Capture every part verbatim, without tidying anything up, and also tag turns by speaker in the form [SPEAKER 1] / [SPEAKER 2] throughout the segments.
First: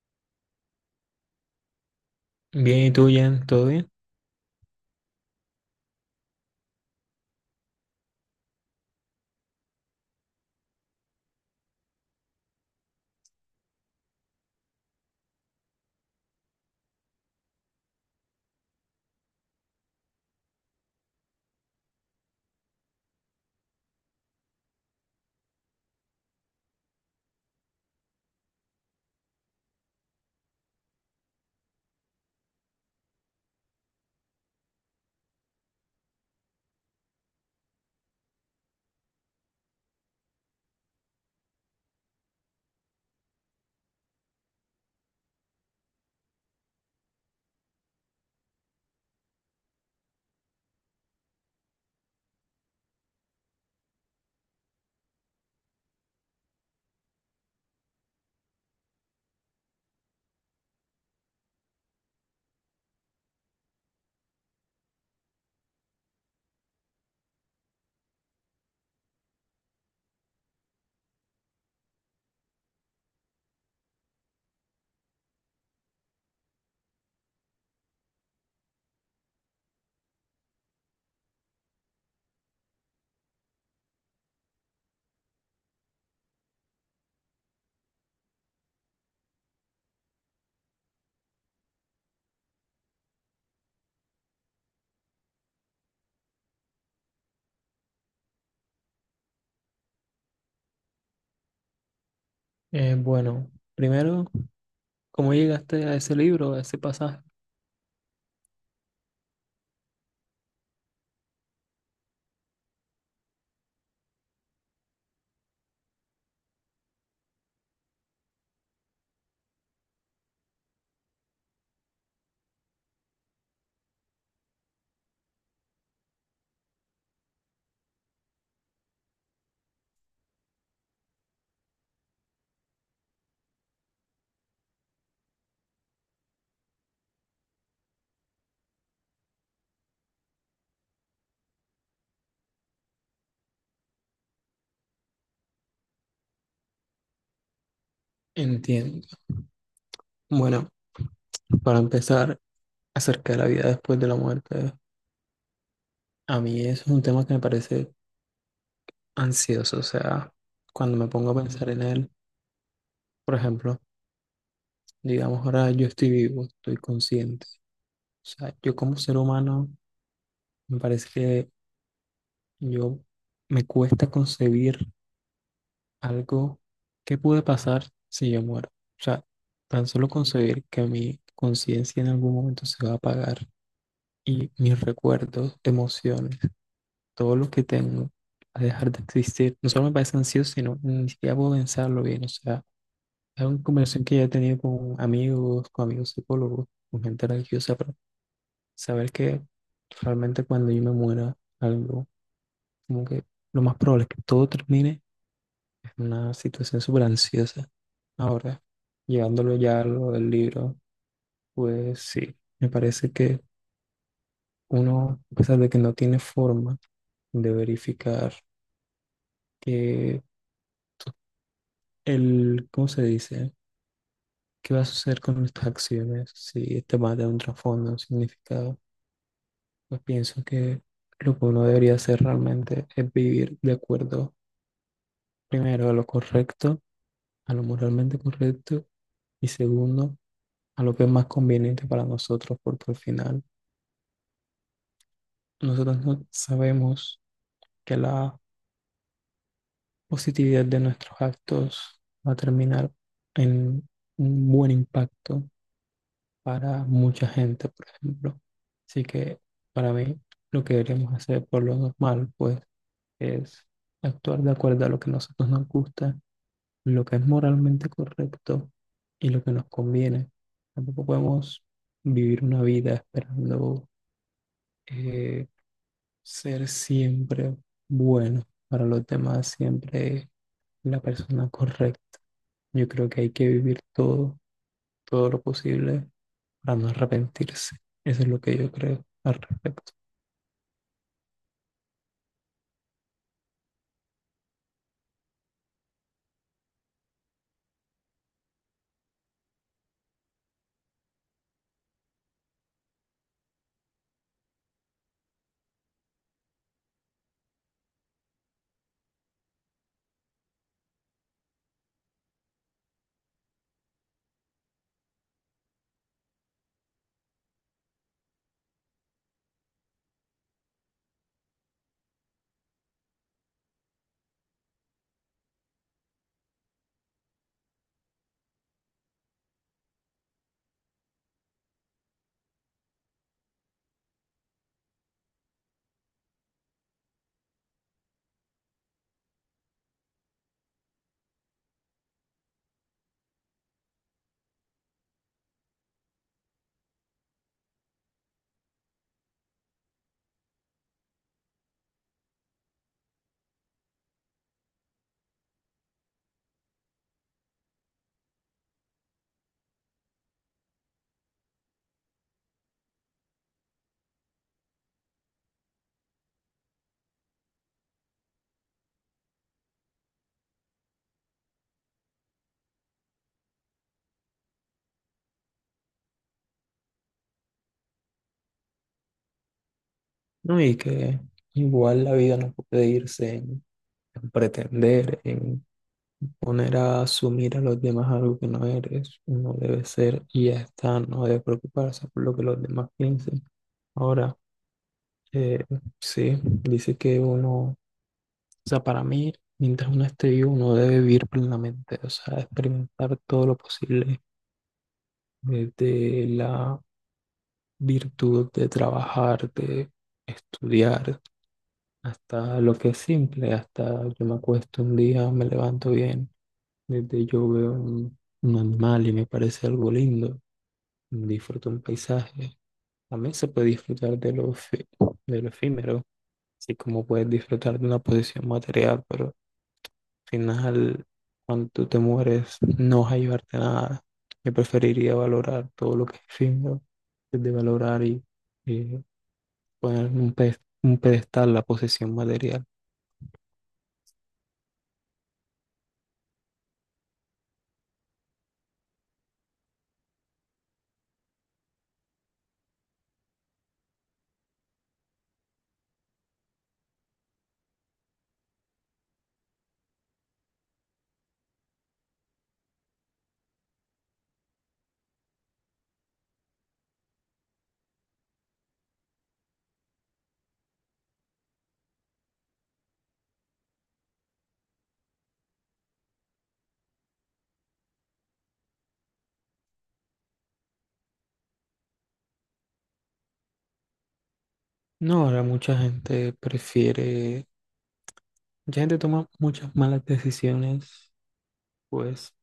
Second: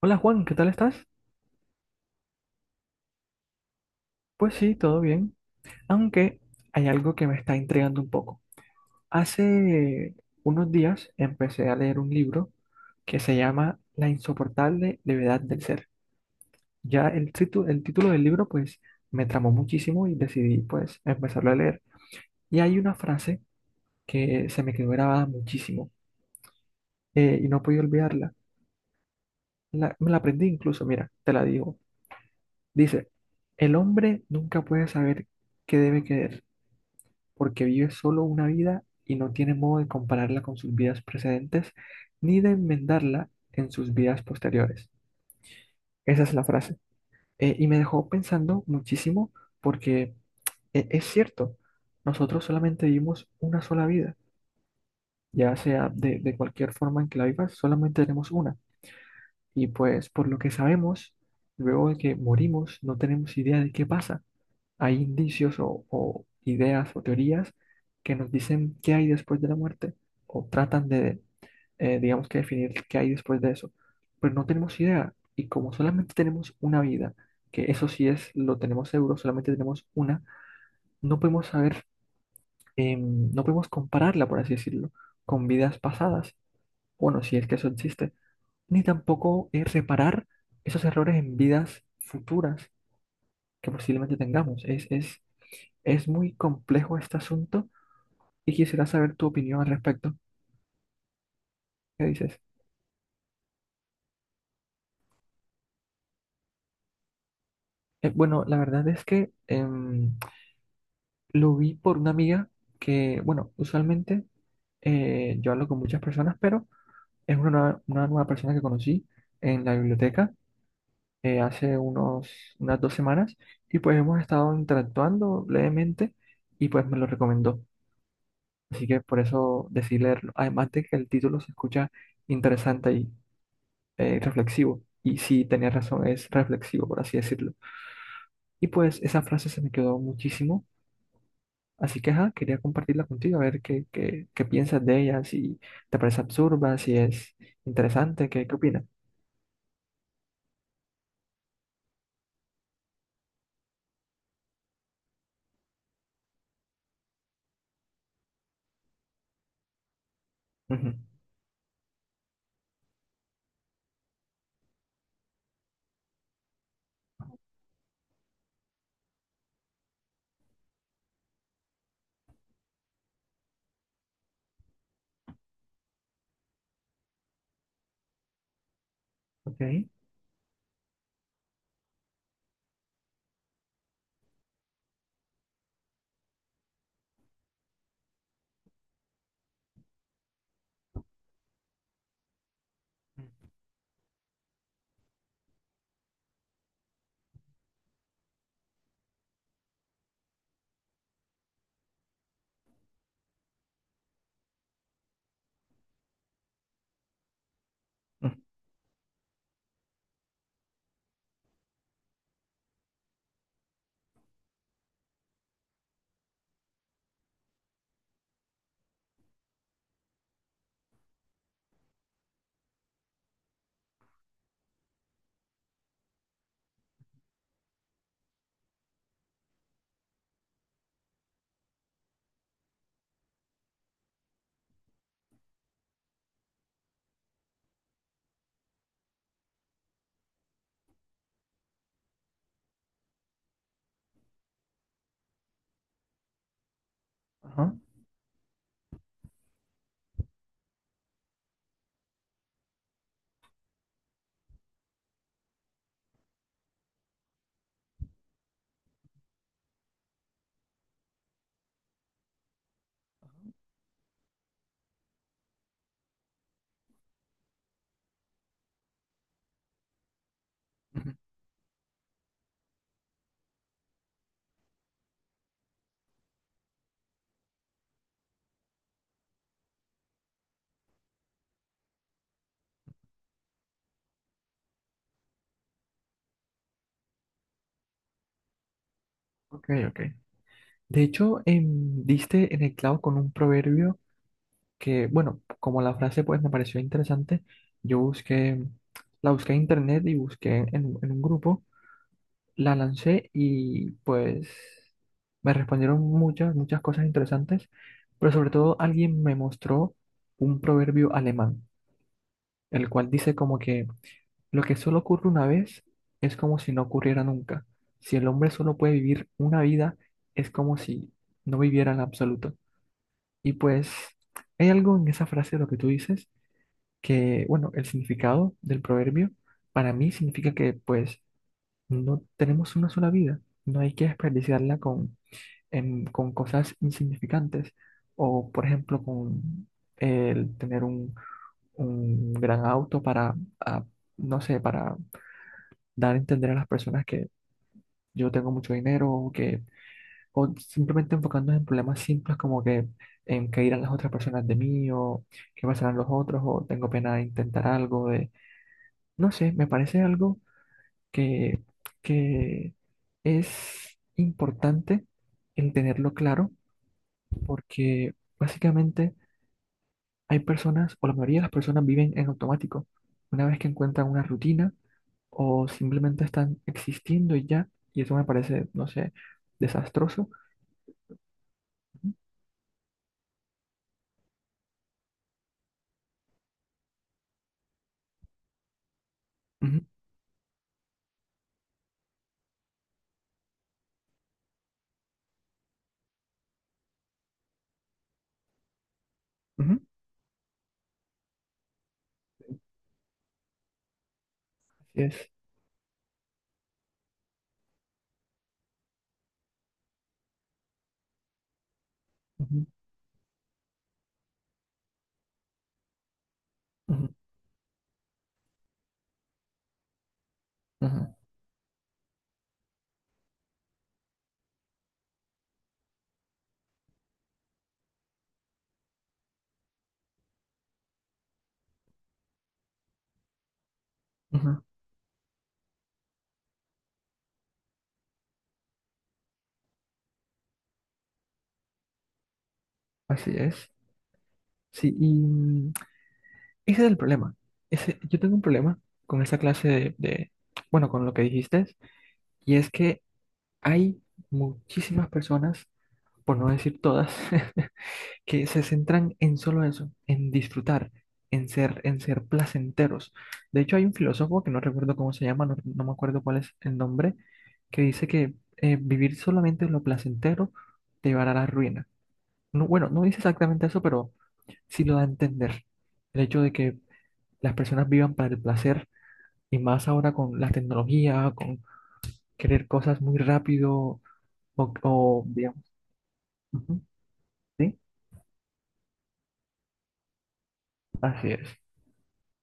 [SPEAKER 1] Hola Juan, ¿qué tal estás?
[SPEAKER 2] Bien, ¿y tú, Jen? ¿Todo bien?
[SPEAKER 1] Pues sí, todo bien. Aunque hay algo que me está intrigando un poco. Hace unos días empecé a leer un libro que se llama La insoportable levedad del ser. Ya el, titu- el título del libro pues me tramó muchísimo y decidí pues empezarlo a leer. Y hay una frase que se me quedó grabada muchísimo eh, y no podía olvidarla. La- me la aprendí incluso, mira, te la digo. Dice, el hombre nunca puede saber qué debe querer porque vive solo una vida y no tiene modo de compararla con sus vidas precedentes ni de enmendarla en sus vidas posteriores. Esa es la frase. Eh, y me dejó pensando muchísimo porque eh, es cierto, nosotros solamente vivimos una sola vida, ya sea de, de cualquier forma en que la vivas, solamente tenemos una. Y pues por lo que sabemos, luego de que morimos, no tenemos idea de qué pasa. Hay indicios o, o ideas o teorías que nos dicen qué hay después de la muerte o tratan de, eh, digamos que definir qué hay después de eso, pero no tenemos idea y como solamente tenemos una vida, que eso sí es, lo tenemos seguro, solamente tenemos una, no podemos saber, eh, no podemos compararla, por así decirlo, con vidas pasadas, bueno, si es que eso existe, ni tampoco eh, reparar esos errores en vidas futuras que posiblemente tengamos. Es, es es muy complejo este asunto y quisiera saber tu opinión al respecto. ¿Qué dices?
[SPEAKER 2] Eh, bueno, primero, ¿cómo llegaste a ese libro, a ese pasaje?
[SPEAKER 1] Eh, bueno, la verdad es que em, lo vi por una amiga que, bueno, usualmente eh, yo hablo con muchas personas, pero es una, nueva- una nueva persona que conocí en la biblioteca eh, hace unos, unas dos semanas y pues hemos estado interactuando levemente y pues me lo recomendó. Así que por eso decidí leerlo. Además de que el título se escucha interesante, eh, reflexivo. Y sí, tenía razón, es reflexivo, por así decirlo. Y pues esa frase se me quedó muchísimo. Así que, ajá, quería compartirla contigo, a ver qué, qué, qué piensas de ella, si te parece absurda, si es interesante, qué, qué opinas.
[SPEAKER 2] Entiendo. Bueno, para empezar, acerca de la vida después de la muerte, a mí eso es un tema que me parece ansioso. O sea,
[SPEAKER 1] Ujú.
[SPEAKER 2] cuando me pongo a pensar en él, por ejemplo, digamos ahora yo estoy vivo, estoy consciente. O sea, yo como ser humano, me parece que yo me cuesta concebir algo que puede pasar si yo muero. O sea,
[SPEAKER 1] Ok.
[SPEAKER 2] tan solo concebir que mi conciencia en algún momento se va a apagar y mis recuerdos, emociones, todo lo que tengo a dejar de existir, no solo me parece ansioso, sino ni siquiera puedo pensarlo bien. O sea, es una conversación que ya he tenido con amigos, con amigos psicólogos, con gente religiosa, pero saber que realmente cuando yo me muera, algo como que lo más probable es que todo termine es una situación súper ansiosa.
[SPEAKER 1] Mm,
[SPEAKER 2] Ahora, llevándolo ya a lo del libro, pues sí, me parece que uno, a pesar de que no tiene forma de verificar que el, ¿cómo se dice? ¿Qué va a suceder con nuestras acciones? Si este va a dar un trasfondo, un significado, pues pienso que lo que uno debería hacer realmente es vivir de acuerdo, primero, a lo correcto, a lo moralmente correcto, y segundo, a lo que es más conveniente para nosotros, porque al final nosotros no sabemos
[SPEAKER 1] ajá.
[SPEAKER 2] que la positividad de nuestros actos va a terminar en un buen impacto para mucha gente, por ejemplo. Así que para mí lo que deberíamos hacer por lo normal, pues, es actuar de acuerdo a lo que a nosotros nos gusta, lo que es moralmente correcto y lo que nos conviene. Tampoco
[SPEAKER 1] Ujú.
[SPEAKER 2] podemos vivir una vida esperando eh, ser siempre bueno para los demás, siempre la persona correcta. Yo creo que hay que vivir todo, todo lo posible para no arrepentirse. Eso es lo que yo creo al
[SPEAKER 1] Ok,
[SPEAKER 2] respecto.
[SPEAKER 1] ok. De hecho, em, diste en el clavo con un proverbio que, bueno, como la frase pues me pareció interesante, yo busqué, la busqué en internet y busqué en, en un grupo la lancé y pues me respondieron muchas, muchas cosas interesantes, pero sobre todo alguien me mostró un proverbio alemán, el cual dice como que lo que solo ocurre una vez es como si no ocurriera nunca. Si el hombre solo puede vivir una vida, es como si no viviera en absoluto. Y pues hay algo en esa frase, lo que tú dices, que bueno, el significado del proverbio para mí significa que pues no tenemos una sola vida, no hay que desperdiciarla con, en- con cosas insignificantes o, por ejemplo, con el tener un, un gran auto para, ah, no sé, para dar a entender a las personas que yo tengo mucho dinero o que, o simplemente enfocándonos en problemas simples como que en qué irán las otras personas de mí o qué pasarán los otros o tengo pena de intentar algo de, no sé, me parece algo que, que es importante el tenerlo claro porque básicamente hay personas, o la mayoría de las personas viven en automático. Una vez que encuentran una rutina o simplemente están existiendo y ya, y eso me parece, no sé, desastroso.
[SPEAKER 2] No, y que igual la vida no puede irse en, en pretender, en poner a asumir a los demás algo que no eres. Uno debe
[SPEAKER 1] Ujú,
[SPEAKER 2] ser y ya está, no debe preocuparse por lo que los demás piensen. Ahora, eh, sí, dice que uno, o sea, para mí,
[SPEAKER 1] ujú.
[SPEAKER 2] mientras uno esté vivo, uno debe vivir plenamente, o sea, experimentar todo lo posible
[SPEAKER 1] Así es.
[SPEAKER 2] desde la virtud de trabajar, de estudiar, hasta
[SPEAKER 1] Ujú,
[SPEAKER 2] lo que es simple, hasta yo me acuesto un día, me levanto bien,
[SPEAKER 1] ujú,
[SPEAKER 2] desde yo veo un, un animal y me parece algo lindo,
[SPEAKER 1] ujú,
[SPEAKER 2] disfruto un paisaje. También se puede disfrutar de lo, efe- de lo efímero, así como puedes disfrutar de una posición material, pero al final, cuando tú te mueres, no vas a llevarte nada. Yo
[SPEAKER 1] ujú.
[SPEAKER 2] preferiría valorar todo lo que es efímero, de valorar y eh, poner en un pes- un pedestal la posesión material.
[SPEAKER 1] Así es. Sí, y mm, ese es el problema. Ese, yo tengo un problema con esa clase de, de- bueno, con lo que dijiste. Y es que hay muchísimas personas, por no decir todas, que se centran en solo eso, en disfrutar, en ser, en ser placenteros. De hecho, hay un filósofo que no recuerdo cómo se llama, no, no me acuerdo cuál es el nombre, que dice que eh, vivir solamente lo placentero te llevará a la ruina. No, bueno, no dice exactamente eso, pero sí lo da a entender. El hecho de que las personas vivan para el placer y más ahora con la tecnología, con querer cosas muy rápido. O,
[SPEAKER 2] No,
[SPEAKER 1] o,
[SPEAKER 2] ahora
[SPEAKER 1] digamos,
[SPEAKER 2] mucha gente
[SPEAKER 1] ujú,
[SPEAKER 2] prefiere,
[SPEAKER 1] sí,
[SPEAKER 2] mucha gente toma muchas malas decisiones,
[SPEAKER 1] así es.
[SPEAKER 2] pues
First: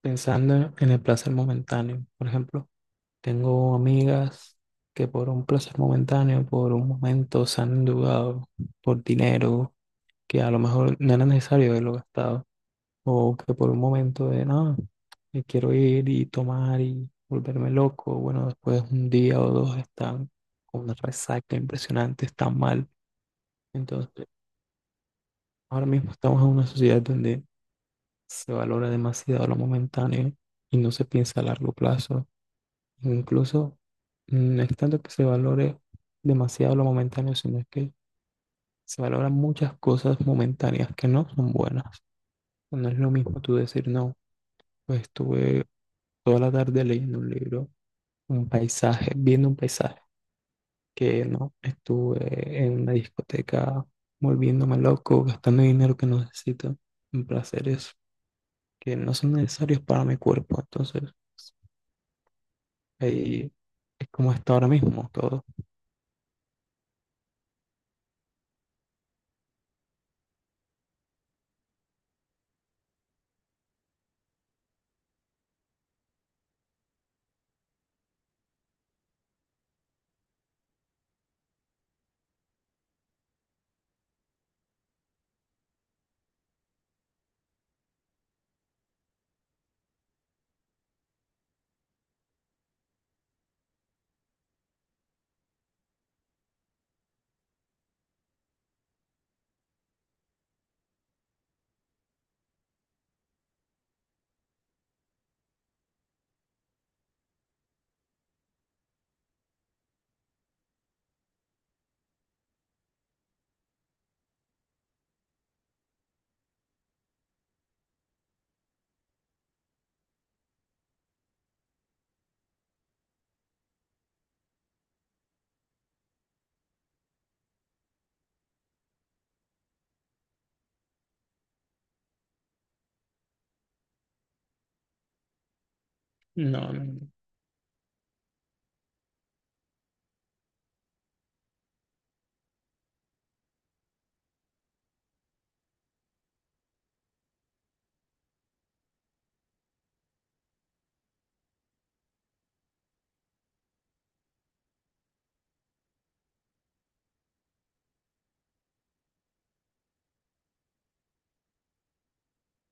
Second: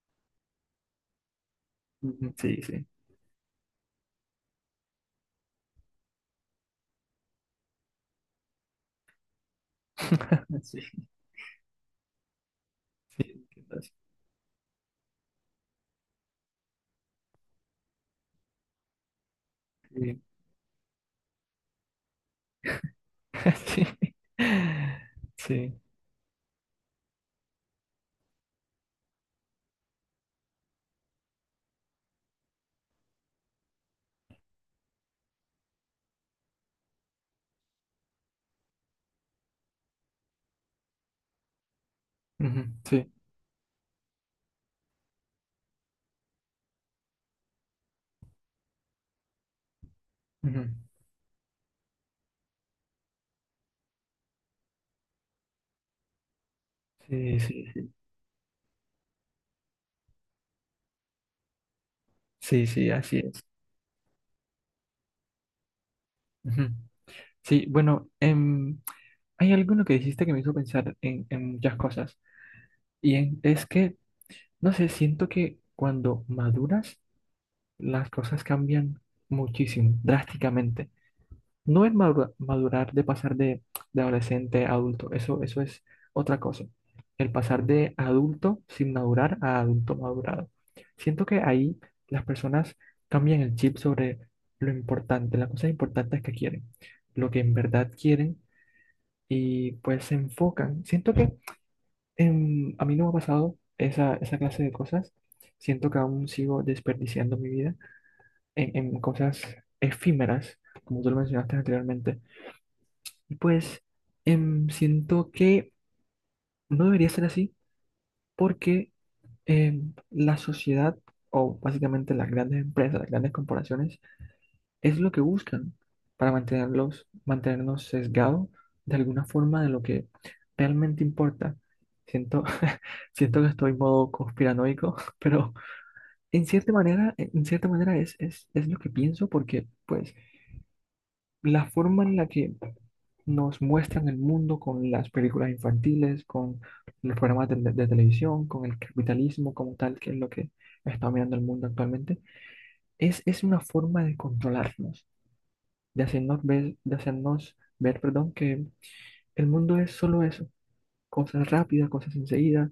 [SPEAKER 2] pensando en el placer momentáneo. Por
[SPEAKER 1] Ujú. Sí,
[SPEAKER 2] ejemplo,
[SPEAKER 1] sí.
[SPEAKER 2] tengo amigas que por un placer momentáneo, por un momento se han endeudado por dinero que a lo
[SPEAKER 1] Sí,
[SPEAKER 2] mejor no era necesario haberlo gastado.
[SPEAKER 1] sí,
[SPEAKER 2] O que por
[SPEAKER 1] entiendo
[SPEAKER 2] un
[SPEAKER 1] eso.
[SPEAKER 2] momento de, no, eh, quiero ir y tomar y volverme loco. Bueno, después un día o dos
[SPEAKER 1] Sí.
[SPEAKER 2] están con una resaca impresionante, están mal.
[SPEAKER 1] Sí.
[SPEAKER 2] Entonces,
[SPEAKER 1] Sí.
[SPEAKER 2] ahora mismo estamos en una sociedad donde se valora demasiado lo momentáneo y no se piensa a largo plazo. Incluso no es tanto que se valore demasiado lo momentáneo, sino es que se valoran muchas cosas momentáneas que no son buenas.
[SPEAKER 1] Ujú.
[SPEAKER 2] No es lo
[SPEAKER 1] Sí.
[SPEAKER 2] mismo tú decir, no, pues estuve toda la tarde leyendo un libro un paisaje, viendo un paisaje,
[SPEAKER 1] Ujú.
[SPEAKER 2] que no estuve en una discoteca volviéndome loco, gastando dinero que no necesito, en
[SPEAKER 1] Sí, sí, sí.
[SPEAKER 2] placeres que no son necesarios para mi cuerpo. Entonces,
[SPEAKER 1] Sí, sí, así es.
[SPEAKER 2] ahí es como está ahora mismo todo.
[SPEAKER 1] Ujú. Sí, bueno, em, hay algo en lo que dijiste que me hizo pensar en, en muchas cosas. Y en- es que, no sé, siento que cuando maduras, las cosas cambian muchísimo, drásticamente. No es madura- madurar de pasar de, de adolescente a adulto, eso, eso es otra cosa. El pasar de adulto sin madurar a adulto madurado. Siento que ahí las personas cambian el chip sobre lo importante, las cosas importantes que quieren, lo que en verdad quieren y pues se enfocan. Siento que em, a mí no me ha pasado esa, esa clase de cosas. Siento que aún sigo desperdiciando mi vida en, en cosas efímeras, como tú lo mencionaste anteriormente, y pues em, siento que no debería ser así porque em, la sociedad, o básicamente las grandes empresas, las grandes corporaciones, es lo que buscan para mantenerlos, mantenernos sesgados de alguna forma de lo que realmente importa. Siento, siento que estoy en modo conspiranoico, pero en
[SPEAKER 2] No,
[SPEAKER 1] cierta
[SPEAKER 2] no, no,
[SPEAKER 1] manera, en cierta manera es, es, es lo que pienso porque pues la forma en la que nos muestran el mundo con las películas infantiles, con los programas de, de televisión, con el capitalismo como tal, que es lo que está dominando el mundo actualmente, es, es una forma de controlarnos, de hacernos ver, de hacernos ver, perdón, que el mundo es solo eso, cosas rápidas, cosas enseguida,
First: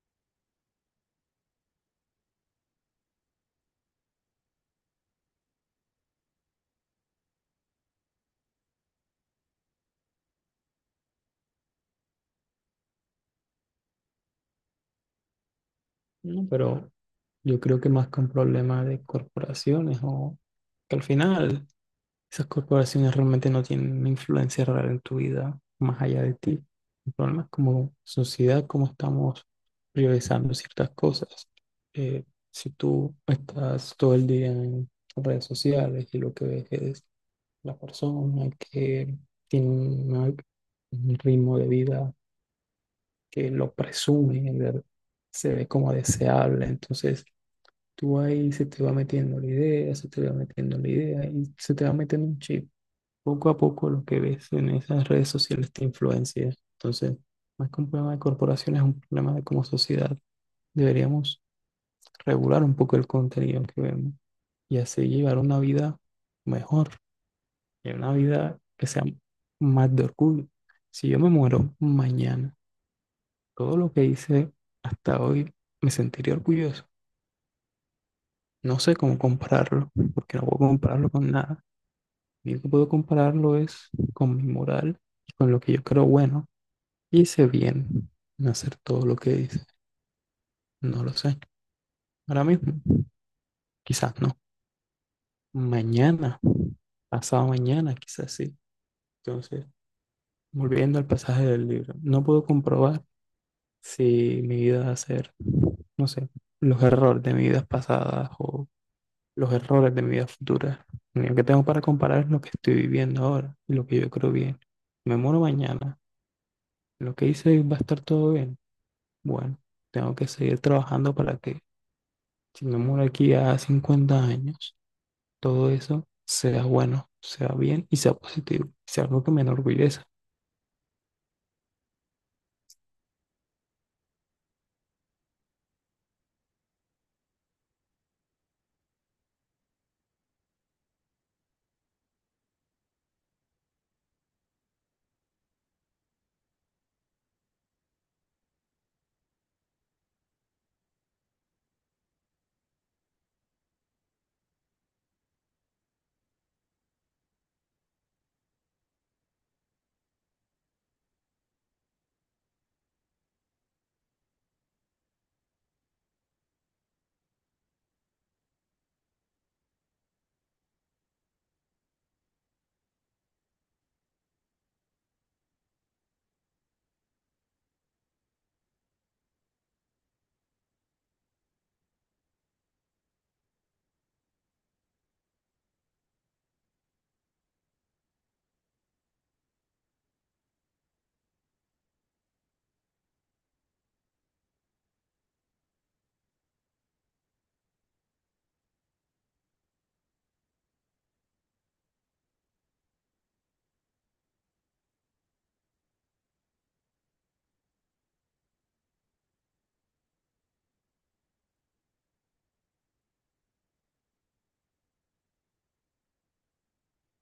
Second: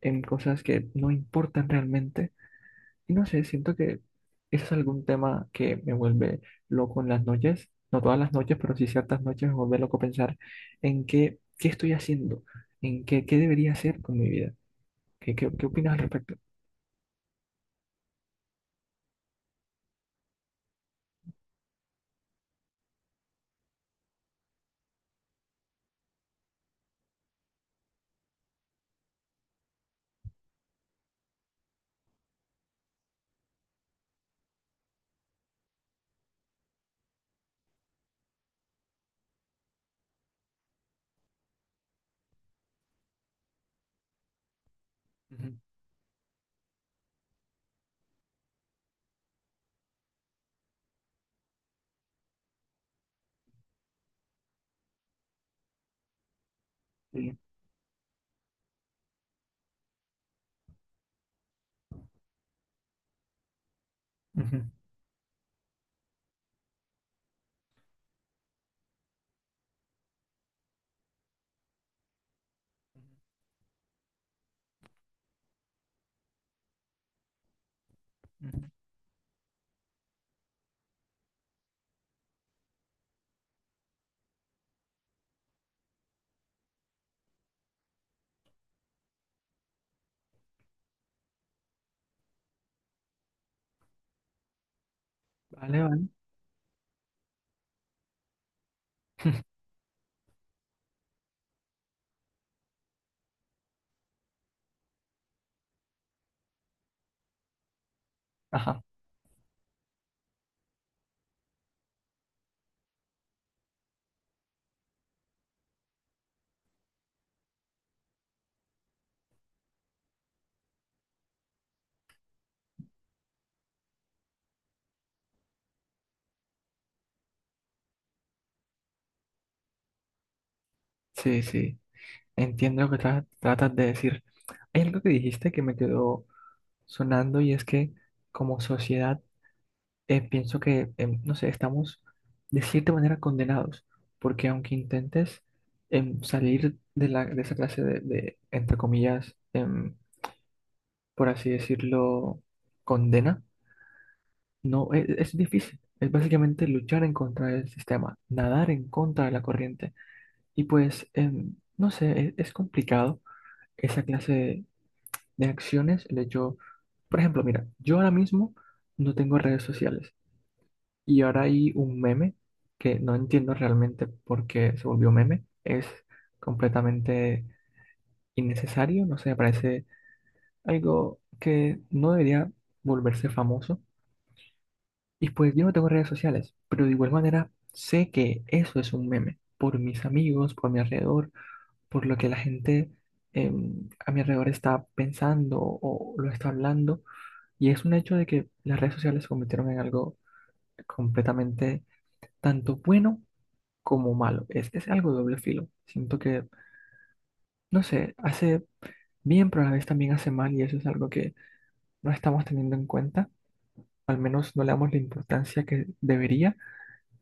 [SPEAKER 1] en cosas que no importan realmente y no sé, siento que ese es algún tema que me vuelve loco en las noches, no todas las noches, pero sí ciertas noches me vuelve loco pensar en qué, qué estoy haciendo, en qué, qué debería hacer con mi vida. ¿Qué, qué, qué opinas al respecto?
[SPEAKER 2] no, pero yo creo que más que un problema de corporaciones o que al final. Esas corporaciones realmente no tienen una influencia real en tu vida más allá de ti. El problema es como sociedad, cómo estamos priorizando ciertas cosas. Eh, si tú estás todo el día en redes sociales y lo que ves es la persona que tiene una- un ritmo de vida que lo presume, en ver- se
[SPEAKER 1] Ujú.
[SPEAKER 2] ve como deseable, entonces tú ahí se te va metiendo la idea, se te va metiendo la idea y se te va metiendo un chip. Poco a poco lo que ves en esas redes sociales te influencia. Entonces,
[SPEAKER 1] Sí.
[SPEAKER 2] más que un problema de corporaciones es un problema de como sociedad. Deberíamos regular un poco el contenido que vemos
[SPEAKER 1] Ujú,
[SPEAKER 2] y así llevar una vida mejor, y una vida que sea más de orgullo. Si yo me muero mañana, todo lo que hice hasta hoy me sentiría orgulloso.
[SPEAKER 1] ujú.
[SPEAKER 2] No sé cómo compararlo, porque no puedo compararlo con nada. Lo único que puedo compararlo es con mi moral y con lo que yo creo bueno. Hice bien en hacer todo lo que hice. No lo sé. Ahora mismo, quizás no.
[SPEAKER 1] Vale, vale.
[SPEAKER 2] Mañana, pasado mañana, quizás sí. Entonces, volviendo al pasaje del libro, no puedo comprobar si mi vida va a ser, no sé, los errores de mi vida pasada o
[SPEAKER 1] Ajá.
[SPEAKER 2] los errores de mi vida futura. Lo único que tengo para comparar es lo que estoy viviendo ahora y lo que yo creo bien. Me muero mañana. Lo que hice va a estar todo bien. Bueno, tengo que seguir trabajando para que si me muero aquí a cincuenta años, todo eso sea bueno, sea bien y sea positivo, sea algo que me enorgullece.
[SPEAKER 1] Sí, sí. Entiendo lo que tra- tratas de decir. Hay algo que dijiste que me quedó sonando y es que como sociedad, eh, pienso que, em, no sé, estamos de cierta manera condenados, porque aunque intentes em, salir de, la, de esa clase de, de, entre comillas, em, por así decirlo, condena, no, e- e- es difícil. Es básicamente luchar en contra del sistema, nadar en contra de la corriente. Y pues, em, no sé, e- es complicado esa clase de, de acciones. El hecho, por ejemplo, mira, yo ahora mismo no tengo redes sociales. Y ahora hay un meme que no entiendo realmente por qué se volvió meme. Es completamente innecesario, no sé, parece algo que no debería volverse famoso. Y pues yo no tengo redes sociales, pero de igual manera sé que eso es un meme por mis amigos, por mi alrededor, por lo que la gente em, a mi alrededor está pensando o lo está hablando. Y es un hecho de que las redes sociales se convirtieron en algo completamente tanto bueno como malo. Es, es algo doble filo. Siento que, no sé, hace bien, pero a la vez también hace mal y eso es algo que no estamos teniendo en cuenta. Al menos no le damos la importancia que debería.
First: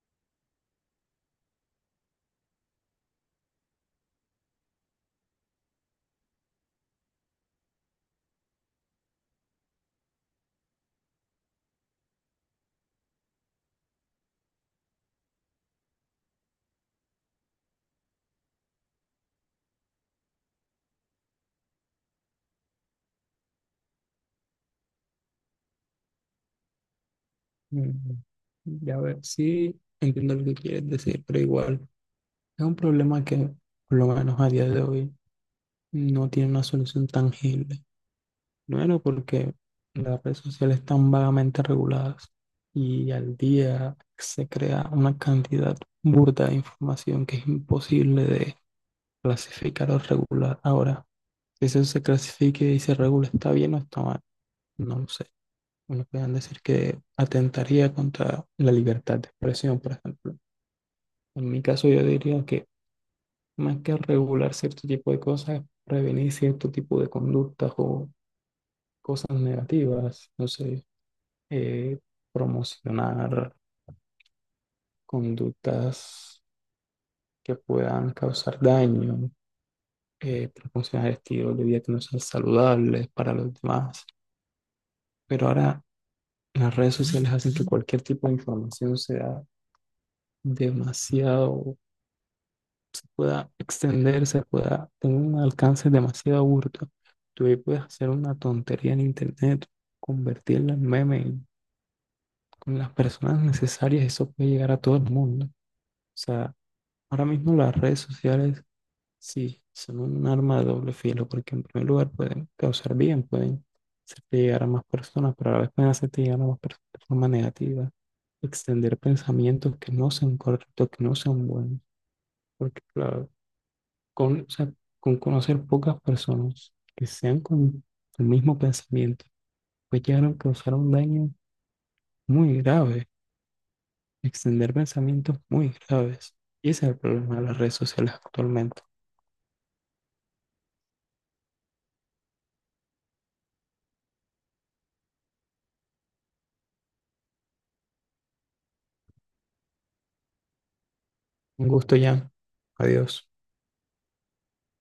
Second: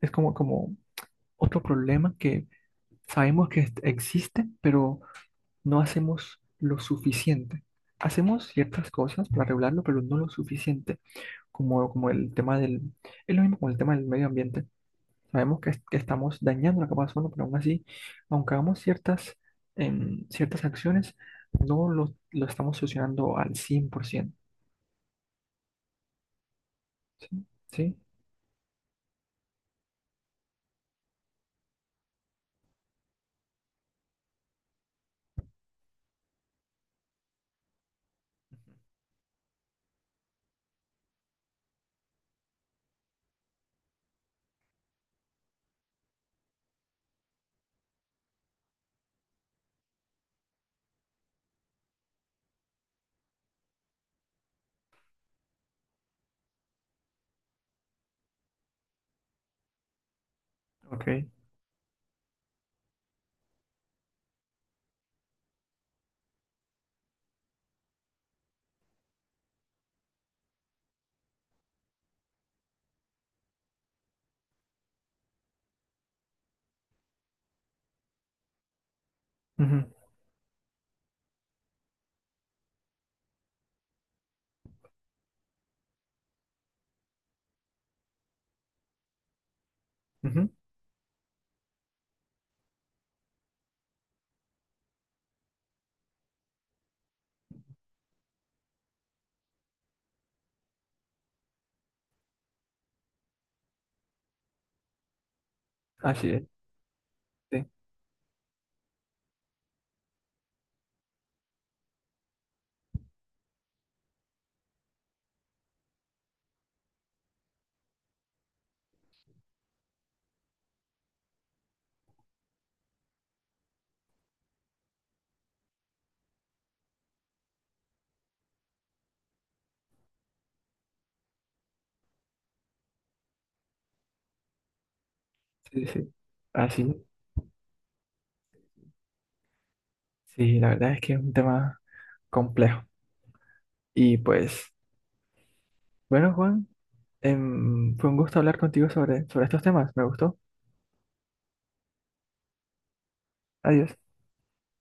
[SPEAKER 1] Es como, como otro problema que sabemos que est- existe, pero no hacemos lo suficiente. Hacemos ciertas cosas para regularlo, pero no lo suficiente, como, como el tema del, es lo mismo con el tema del medio ambiente. Sabemos que, que estamos dañando la capa de ozono, pero aún así, aunque hagamos ciertas, em, ciertas acciones, no lo, lo estamos solucionando al cien por ciento. ¿Sí? ¿Sí?
[SPEAKER 2] Mm, ya ver, sí, entiendo lo que quieres decir, pero igual es un problema que, por lo menos a día de hoy, no tiene una solución tangible. Bueno, porque las redes sociales están vagamente reguladas y al día se crea una cantidad burda de información que es imposible de clasificar o regular. Ahora, que eso se clasifique y se regule está bien o está mal, no lo sé. Unos pueden decir que atentaría contra la libertad de expresión, por ejemplo.
[SPEAKER 1] Ok.
[SPEAKER 2] En mi caso yo diría que más que regular cierto tipo de cosas, prevenir cierto tipo de conductas o cosas negativas, no sé, eh, promocionar conductas que puedan causar daño,
[SPEAKER 1] Ujú,
[SPEAKER 2] eh, promocionar estilos de vida que no sean saludables para los demás. Pero ahora las redes sociales hacen que cualquier tipo de información sea
[SPEAKER 1] ujú.
[SPEAKER 2] demasiado, se pueda extender, se pueda tener un alcance demasiado burdo. Tú ahí puedes hacer una tontería en internet, convertirla en meme en- con las personas necesarias, eso puede llegar a todo el mundo. O
[SPEAKER 1] Así es.
[SPEAKER 2] sea, ahora mismo
[SPEAKER 1] Sí,
[SPEAKER 2] las redes sociales sí son un arma de doble filo, porque en primer lugar pueden causar bien, pueden hacerte llegar a más personas, pero a la vez pueden hacerte llegar a más personas de forma negativa extender pensamientos que no sean correctos, que no sean buenos, porque claro, con, o sea, con conocer pocas personas que sean con el mismo pensamiento, pues llegaron a causar un daño muy grave, extender pensamientos muy
[SPEAKER 1] sí, sí.
[SPEAKER 2] graves. Y ese es el
[SPEAKER 1] Así.
[SPEAKER 2] problema de las redes sociales actualmente.
[SPEAKER 1] Sí, la verdad es que es un tema complejo. Y pues, bueno, Juan, em, fue un gusto hablar contigo sobre, sobre estos temas. Me gustó.
[SPEAKER 2] Un gusto, ya. Adiós.
[SPEAKER 1] Adiós.